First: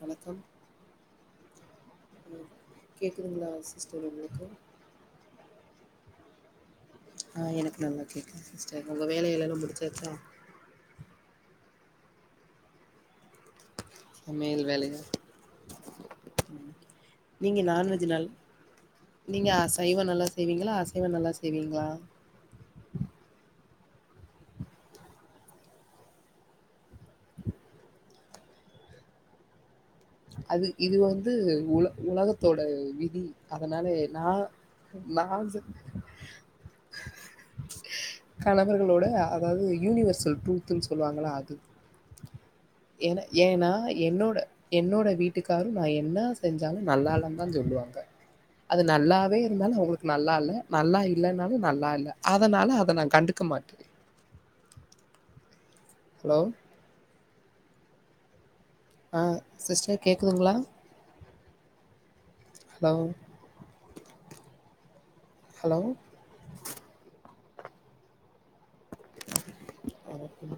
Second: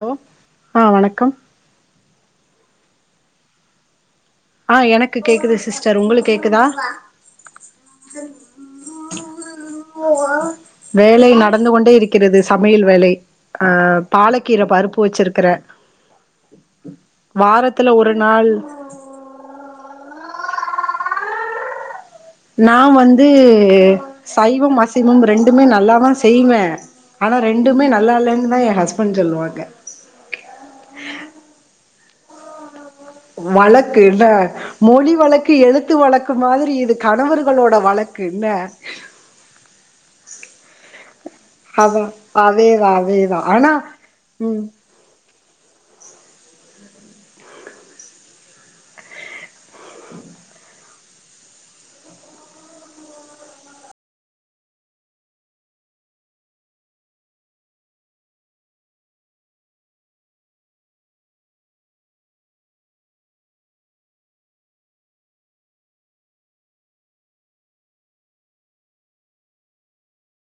hello வணக்கம் ஆஹ வணக்கம் கேக்குதுங்களா சிஸ்டர் உங்கள் ஆஹ் எனக்கு கேக்குது சிஸ் சார் உங்களுக்கு கேக்குதா ஆஹ் எனக்கு நல்லா கேக்குேன் சிஸ்டர் உங்க வேலை எல்லாரும் பிடிச்சாக்கா வேலை நடந்து கொண்டே இருக்கிறது சமையல் வேலை ஆஹ் பாலக்கீரை சமையல் பருப்பு வேலையா வச்சிருக்கிறேன் நீங்க வாரத்துல ஒரு நாள் சைவம் நல்லா செய்வீங்களா அசைவம் நல்லா செய்வீங்களா நான் வந்து சைவம் அசைவம் ரெண்டுமே நல்லா தான் செய்வேன் ஆனால் ரெண்டுமே நல்லா இல்லைன்னு தான் என் ஹஸ்பண்ட் சொல்லுவாங்க அது இது வந்து உல உலக தோட வழக்கு என்ன மொழி நா வழக்கு எழுத்து வழக்கு மாதிரி இது கணவர்களோட வழக்கு என்ன சொல்லுவாங்கள அது ஆமா அதேதான் ஏன்னா அதேதான் ஆனா உம் வீட்டுக்காரும் நா என்னா செஞ்சாலும் நல்லா இல்ல தான் சொல்லுவாங்க அது நல்லாவே இருந்தாலும் அவங்களுக்கு நல்லா இல்ல நல்லா இல்லைன்னாலும் நல்லா இல்ல அதனால அதை நான் கண்டுக்க மாட்டேன் ஹலோ ஆஹ சிஸ்டர் கேக்குதுங்களா ஹலோ ஹலோ [inaudible]